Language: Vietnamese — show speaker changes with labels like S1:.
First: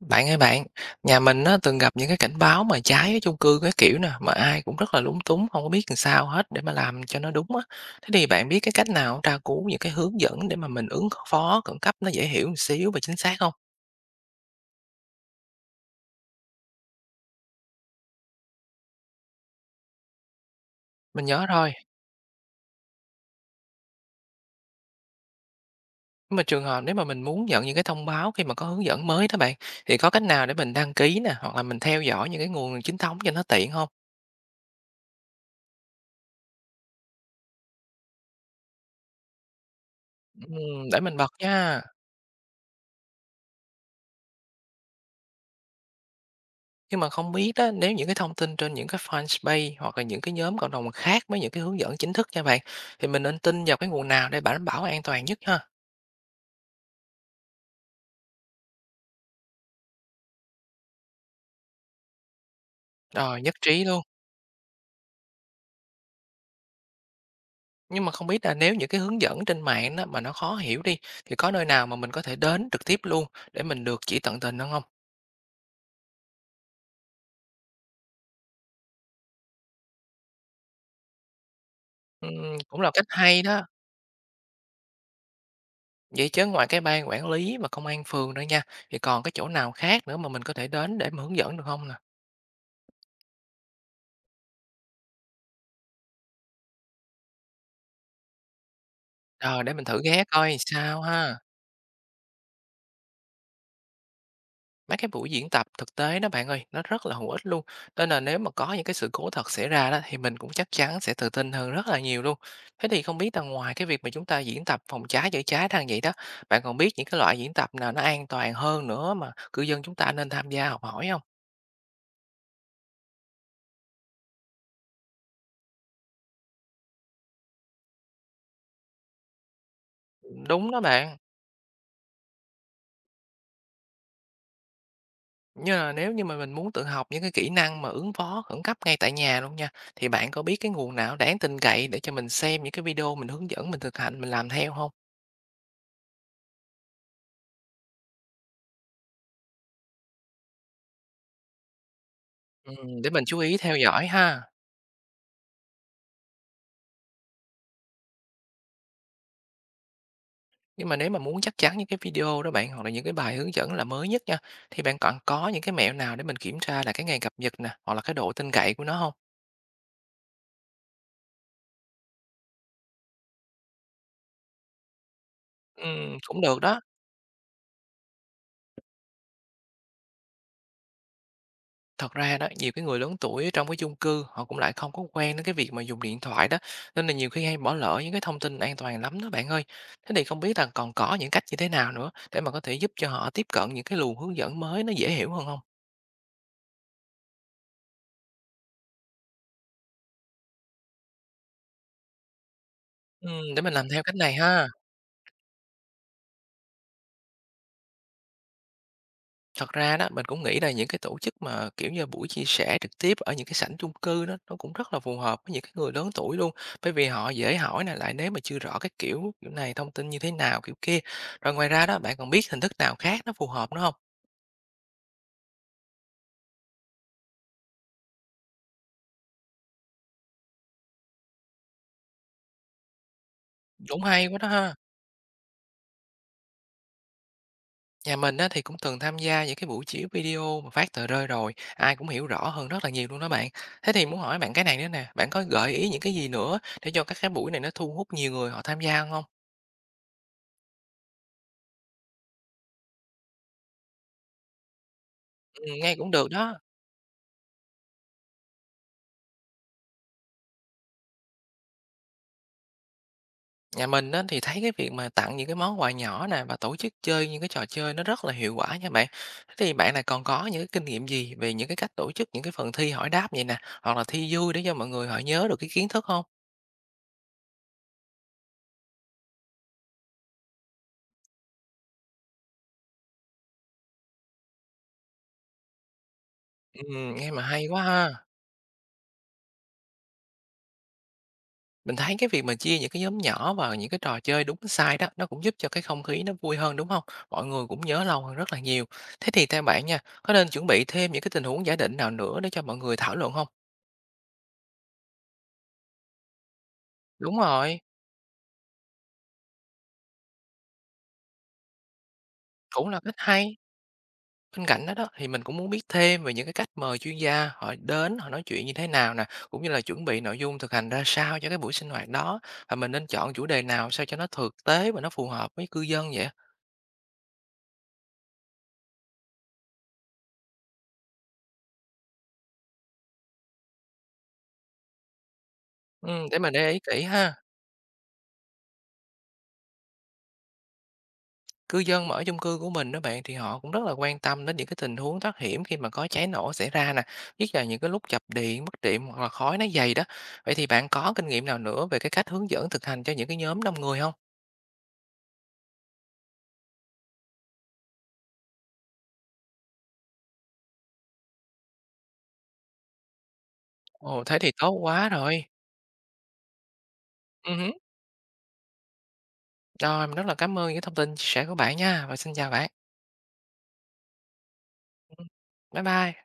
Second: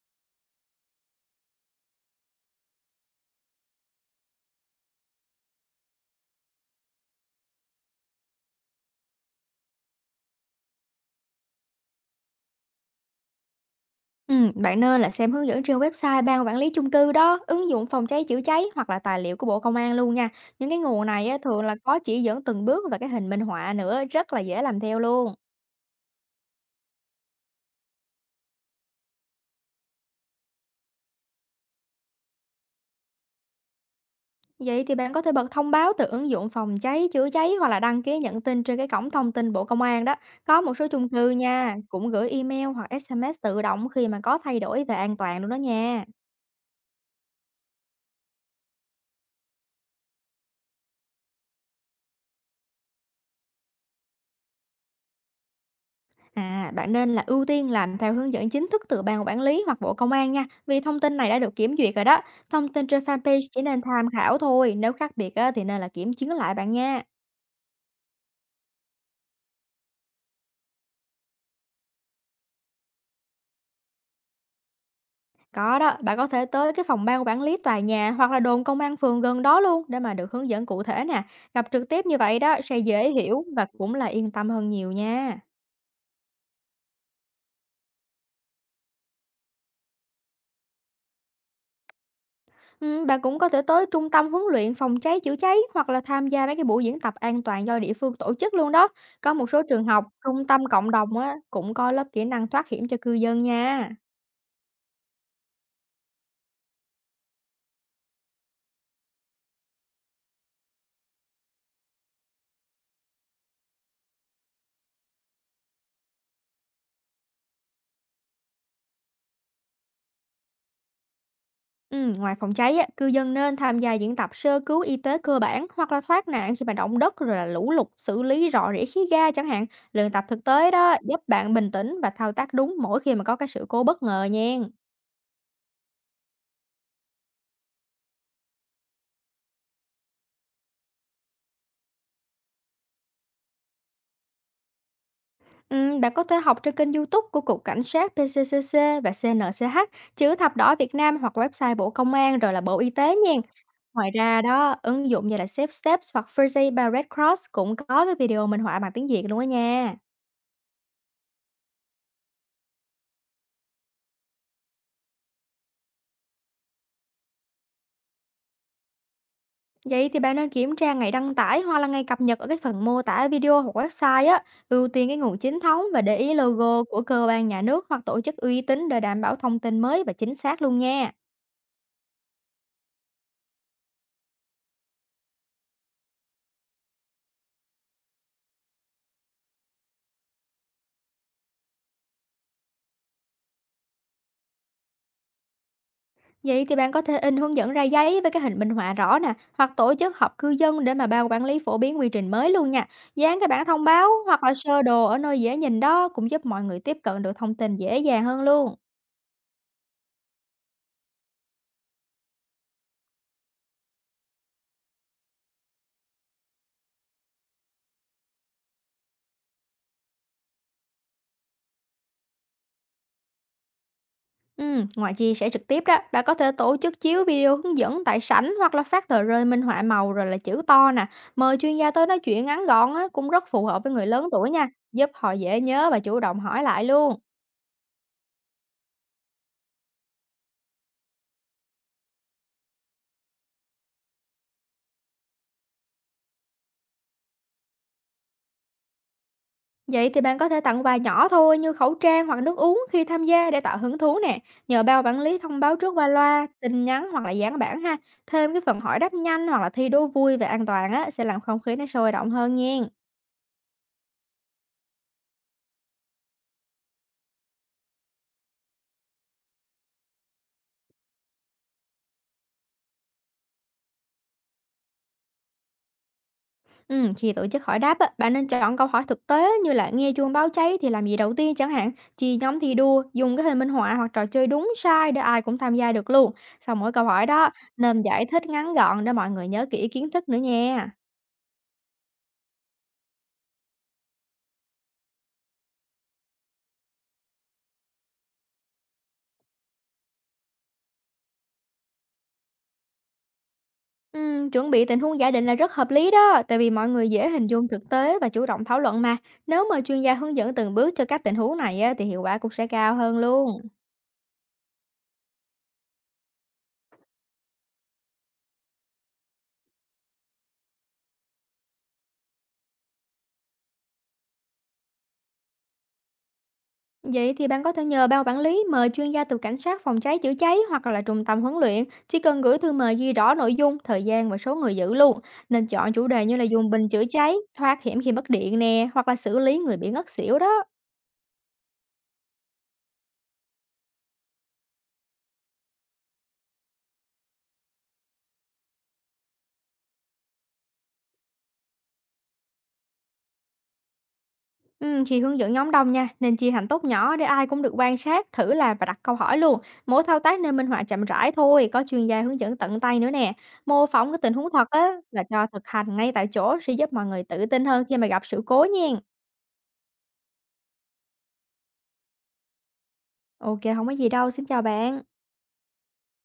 S1: Bạn ơi bạn, nhà mình nó từng gặp những cái cảnh báo mà cháy ở chung cư cái kiểu nè, mà ai cũng rất là lúng túng, không có biết làm sao hết để mà làm cho nó đúng á. Thế thì bạn biết cái cách nào tra cứu những cái hướng dẫn để mà mình ứng phó khẩn cấp nó dễ hiểu một xíu và chính xác không?
S2: Bạn nên là xem hướng dẫn trên website Ban quản lý chung cư đó, ứng dụng phòng cháy chữa cháy hoặc là tài liệu của Bộ Công an luôn nha. Những cái nguồn
S1: Mình
S2: này á,
S1: nhớ
S2: thường
S1: rồi.
S2: là có chỉ dẫn từng bước và cái hình minh họa nữa, rất là dễ làm theo luôn.
S1: Nhưng mà trường hợp nếu mà mình muốn nhận những cái thông báo khi mà có hướng dẫn mới đó bạn, thì có cách nào để mình đăng ký nè, hoặc là mình theo dõi những cái nguồn chính thống cho nó tiện không?
S2: Vậy thì bạn có thể bật thông báo từ ứng dụng phòng cháy chữa cháy hoặc là đăng ký nhận tin trên cái cổng thông tin Bộ Công an đó. Có một số
S1: Để
S2: chung
S1: mình
S2: cư
S1: bật
S2: nha,
S1: nha.
S2: cũng gửi email hoặc SMS tự động khi mà có thay đổi về an toàn luôn đó nha.
S1: Nhưng mà không biết đó, nếu những cái thông tin trên những cái Fanspace hoặc là những cái nhóm cộng đồng khác với những cái hướng dẫn chính thức nha bạn, thì mình nên tin vào cái nguồn nào để đảm bảo an toàn nhất ha?
S2: À, bạn nên là ưu tiên làm theo hướng dẫn chính thức từ ban quản lý hoặc Bộ Công an nha, vì thông tin này đã được kiểm duyệt rồi đó. Thông tin trên fanpage
S1: Rồi, nhất
S2: chỉ nên
S1: trí luôn.
S2: tham khảo thôi, nếu khác biệt á, thì nên là kiểm chứng lại bạn nha.
S1: Nhưng mà không biết là nếu những cái hướng dẫn trên mạng đó mà nó khó hiểu đi, thì có nơi nào mà mình có thể đến trực tiếp luôn để mình được chỉ tận tình hơn không?
S2: Có đó, bạn có thể tới cái phòng ban quản lý tòa nhà hoặc là đồn công an phường gần đó luôn để mà được hướng dẫn cụ thể nè. Gặp trực tiếp như vậy đó sẽ
S1: Cũng là cách
S2: dễ
S1: hay
S2: hiểu và
S1: đó.
S2: cũng là yên tâm hơn nhiều nha.
S1: Vậy chứ ngoài cái ban quản lý và công an phường nữa nha, thì còn cái chỗ nào khác nữa mà mình có thể đến để mà hướng dẫn được không nè?
S2: Bạn cũng có thể tới trung tâm huấn luyện phòng cháy chữa cháy hoặc là tham gia mấy cái buổi diễn tập an toàn do địa phương tổ chức luôn đó. Có một số
S1: Rồi, để
S2: trường
S1: mình thử
S2: học,
S1: ghé
S2: trung
S1: coi
S2: tâm cộng
S1: sao
S2: đồng á,
S1: ha.
S2: cũng có lớp kỹ năng thoát hiểm cho cư dân nha.
S1: Mấy cái buổi diễn tập thực tế đó bạn ơi, nó rất là hữu ích luôn. Nên là nếu mà có những cái sự cố thật xảy ra đó thì mình cũng chắc chắn sẽ tự tin hơn rất là nhiều luôn. Thế thì không biết là ngoài cái việc mà chúng ta diễn tập phòng cháy chữa cháy đang vậy đó, bạn còn biết những cái loại diễn tập nào nó an toàn hơn nữa mà cư dân chúng ta nên tham gia học hỏi không?
S2: Ngoài phòng cháy á, cư dân nên tham gia diễn tập sơ cứu y tế cơ bản hoặc là thoát nạn khi mà động đất rồi là lũ lụt, xử lý rò rỉ khí ga chẳng hạn. Luyện tập thực tế
S1: Đúng đó
S2: đó
S1: bạn.
S2: giúp bạn bình tĩnh và thao tác đúng mỗi khi mà có cái sự cố bất ngờ nha.
S1: Nhưng là nếu như mà mình muốn tự học những cái kỹ năng mà ứng phó khẩn cấp ngay tại nhà luôn nha, thì bạn có biết cái nguồn nào đáng tin cậy để cho mình xem những cái video mình hướng dẫn mình thực hành mình làm theo không?
S2: Bạn có thể học trên kênh YouTube của Cục Cảnh sát PCCC và CNCH, Chữ Thập Đỏ Việt Nam hoặc website Bộ Công an rồi là
S1: Ừ,
S2: Bộ Y
S1: để
S2: tế
S1: mình
S2: nha.
S1: chú ý theo dõi
S2: Ngoài ra
S1: ha.
S2: đó, ứng dụng như là Safe Steps hoặc First by Red Cross cũng có cái video minh họa bằng tiếng Việt luôn á nha.
S1: Nhưng mà nếu mà muốn chắc chắn những cái video đó bạn, hoặc là những cái bài hướng dẫn là mới nhất nha, thì bạn còn có những cái mẹo nào để mình kiểm tra là cái ngày cập nhật nè, hoặc là cái độ tin cậy của nó không?
S2: Vậy thì bạn nên kiểm tra ngày đăng tải hoặc là ngày cập nhật ở cái phần mô tả video hoặc website á, ưu tiên cái nguồn chính thống và để ý
S1: Cũng được đó.
S2: logo của cơ quan nhà nước hoặc tổ chức uy tín để đảm bảo thông tin mới và chính xác luôn nha.
S1: Thật ra đó, nhiều cái người lớn tuổi ở trong cái chung cư họ cũng lại không có quen đến cái việc mà dùng điện thoại đó, nên là nhiều khi hay bỏ lỡ những cái thông tin an toàn lắm đó bạn ơi. Thế thì không biết là còn có những cách như thế nào nữa để mà có thể giúp cho họ tiếp cận những cái luồng hướng dẫn mới nó dễ hiểu hơn không?
S2: Vậy thì bạn có thể in hướng dẫn ra giấy với cái hình minh họa rõ nè, hoặc tổ chức họp cư dân để mà ban quản lý phổ biến quy trình mới luôn nha. Dán cái
S1: Để
S2: bảng
S1: mình
S2: thông
S1: làm theo
S2: báo
S1: cách này
S2: hoặc là
S1: ha.
S2: sơ đồ ở nơi dễ nhìn đó cũng giúp mọi người tiếp cận được thông tin dễ dàng hơn luôn.
S1: Thật ra đó, mình cũng nghĩ là những cái tổ chức mà, kiểu như, buổi chia sẻ trực tiếp ở những cái sảnh chung cư đó, nó cũng rất là phù hợp với những cái người lớn tuổi luôn. Bởi vì họ dễ hỏi nè, lại nếu mà chưa rõ cái kiểu kiểu này thông tin như thế nào, kiểu kia. Rồi ngoài ra đó, bạn còn biết hình thức nào khác nó phù hợp nữa không?
S2: Ừ, ngoài chia sẻ trực tiếp đó, bạn có thể tổ chức chiếu video hướng dẫn tại sảnh hoặc là phát tờ rơi minh họa màu rồi là chữ to nè. Mời chuyên gia tới nói chuyện ngắn gọn á, cũng rất phù hợp với
S1: Cũng
S2: người
S1: hay
S2: lớn
S1: quá đó
S2: tuổi nha,
S1: ha.
S2: giúp họ dễ nhớ và chủ động hỏi lại luôn.
S1: Nhà mình á, thì cũng từng tham gia những cái buổi chiếu video mà phát tờ rơi rồi, ai cũng hiểu rõ hơn rất là nhiều luôn đó bạn. Thế thì muốn hỏi bạn cái này nữa nè, bạn có gợi ý những cái gì nữa để cho các cái buổi này nó thu hút nhiều người họ tham gia không?
S2: Vậy thì bạn có thể tặng quà nhỏ thôi như khẩu trang hoặc nước uống khi tham gia để tạo hứng thú nè. Nhờ ban quản lý thông báo trước
S1: Nghe
S2: qua
S1: cũng được
S2: loa,
S1: đó.
S2: tin nhắn hoặc là dán bảng ha. Thêm cái phần hỏi đáp nhanh hoặc là thi đố vui về an toàn á sẽ làm không khí nó sôi động hơn nha.
S1: Nhà mình á, thì thấy cái việc mà tặng những cái món quà nhỏ nè và tổ chức chơi những cái trò chơi nó rất là hiệu quả nha bạn. Thế thì bạn này còn có những cái kinh nghiệm gì về những cái cách tổ chức những cái phần thi hỏi đáp vậy nè, hoặc là thi vui để cho mọi người họ nhớ được cái kiến thức không?
S2: Ừ, khi tổ chức hỏi đáp á, bạn nên chọn câu hỏi thực tế như là nghe chuông báo cháy thì làm gì đầu tiên chẳng hạn, chia nhóm thi đua, dùng cái hình minh họa hoặc trò chơi đúng sai để ai cũng tham gia được luôn. Sau mỗi câu hỏi
S1: Nghe mà
S2: đó,
S1: hay quá
S2: nên giải
S1: ha.
S2: thích ngắn gọn để mọi người nhớ kỹ kiến thức nữa nha.
S1: Mình thấy cái việc mà chia những cái nhóm nhỏ vào những cái trò chơi đúng sai đó, nó cũng giúp cho cái không khí nó vui hơn đúng không? Mọi người cũng nhớ lâu hơn rất là nhiều. Thế thì theo bạn nha, có nên chuẩn bị thêm những cái tình huống giả định nào nữa để cho mọi người thảo luận không?
S2: Chuẩn bị tình huống giả định là rất hợp lý đó, tại vì mọi người dễ
S1: Đúng
S2: hình dung
S1: rồi,
S2: thực tế và chủ động thảo luận mà. Nếu mà chuyên gia hướng dẫn từng bước cho các tình huống này á, thì hiệu quả cũng sẽ
S1: cũng
S2: cao
S1: là cách
S2: hơn luôn.
S1: hay. Bên cạnh đó đó thì mình cũng muốn biết thêm về những cái cách mời chuyên gia họ đến họ nói chuyện như thế nào nè, cũng như là chuẩn bị nội dung thực hành ra sao cho cái buổi sinh hoạt đó và mình nên chọn chủ đề nào sao cho nó thực tế và nó phù hợp với cư dân vậy?
S2: Vậy thì bạn có thể nhờ ban quản lý mời chuyên gia từ cảnh sát phòng cháy chữa cháy hoặc là trung tâm huấn luyện, chỉ cần gửi thư mời ghi rõ nội dung, thời gian và số người giữ luôn. Nên chọn chủ
S1: Ừ,
S2: đề như
S1: để
S2: là
S1: mình
S2: dùng
S1: để ý
S2: bình chữa
S1: kỹ
S2: cháy,
S1: ha.
S2: thoát hiểm khi mất điện nè, hoặc là xử lý người bị ngất xỉu đó.
S1: Cư dân mà ở chung cư của mình đó bạn thì họ cũng rất là quan tâm đến những cái tình huống thoát hiểm khi mà có cháy nổ xảy ra nè, nhất là những cái lúc chập điện, mất điện hoặc là khói nó dày đó. Vậy thì bạn có kinh nghiệm nào nữa về cái cách hướng dẫn thực hành cho những cái nhóm đông người không?
S2: Khi hướng dẫn nhóm đông nha, nên chia thành tốt nhỏ để ai cũng được quan sát, thử làm và đặt câu hỏi luôn. Mỗi thao tác nên minh họa chậm rãi thôi, có chuyên gia hướng dẫn tận tay nữa nè. Mô phỏng cái
S1: Ồ,
S2: tình
S1: thế
S2: huống
S1: thì
S2: thật
S1: tốt
S2: á
S1: quá
S2: và
S1: rồi.
S2: cho thực hành ngay tại chỗ sẽ giúp mọi người tự
S1: Ừ.
S2: tin hơn khi mà gặp sự cố nha.
S1: Rồi, mình rất là cảm ơn những thông tin chia sẻ của bạn nha, và xin chào bạn.
S2: Ok, không có gì đâu. Xin chào bạn.
S1: Ừm, bye bye.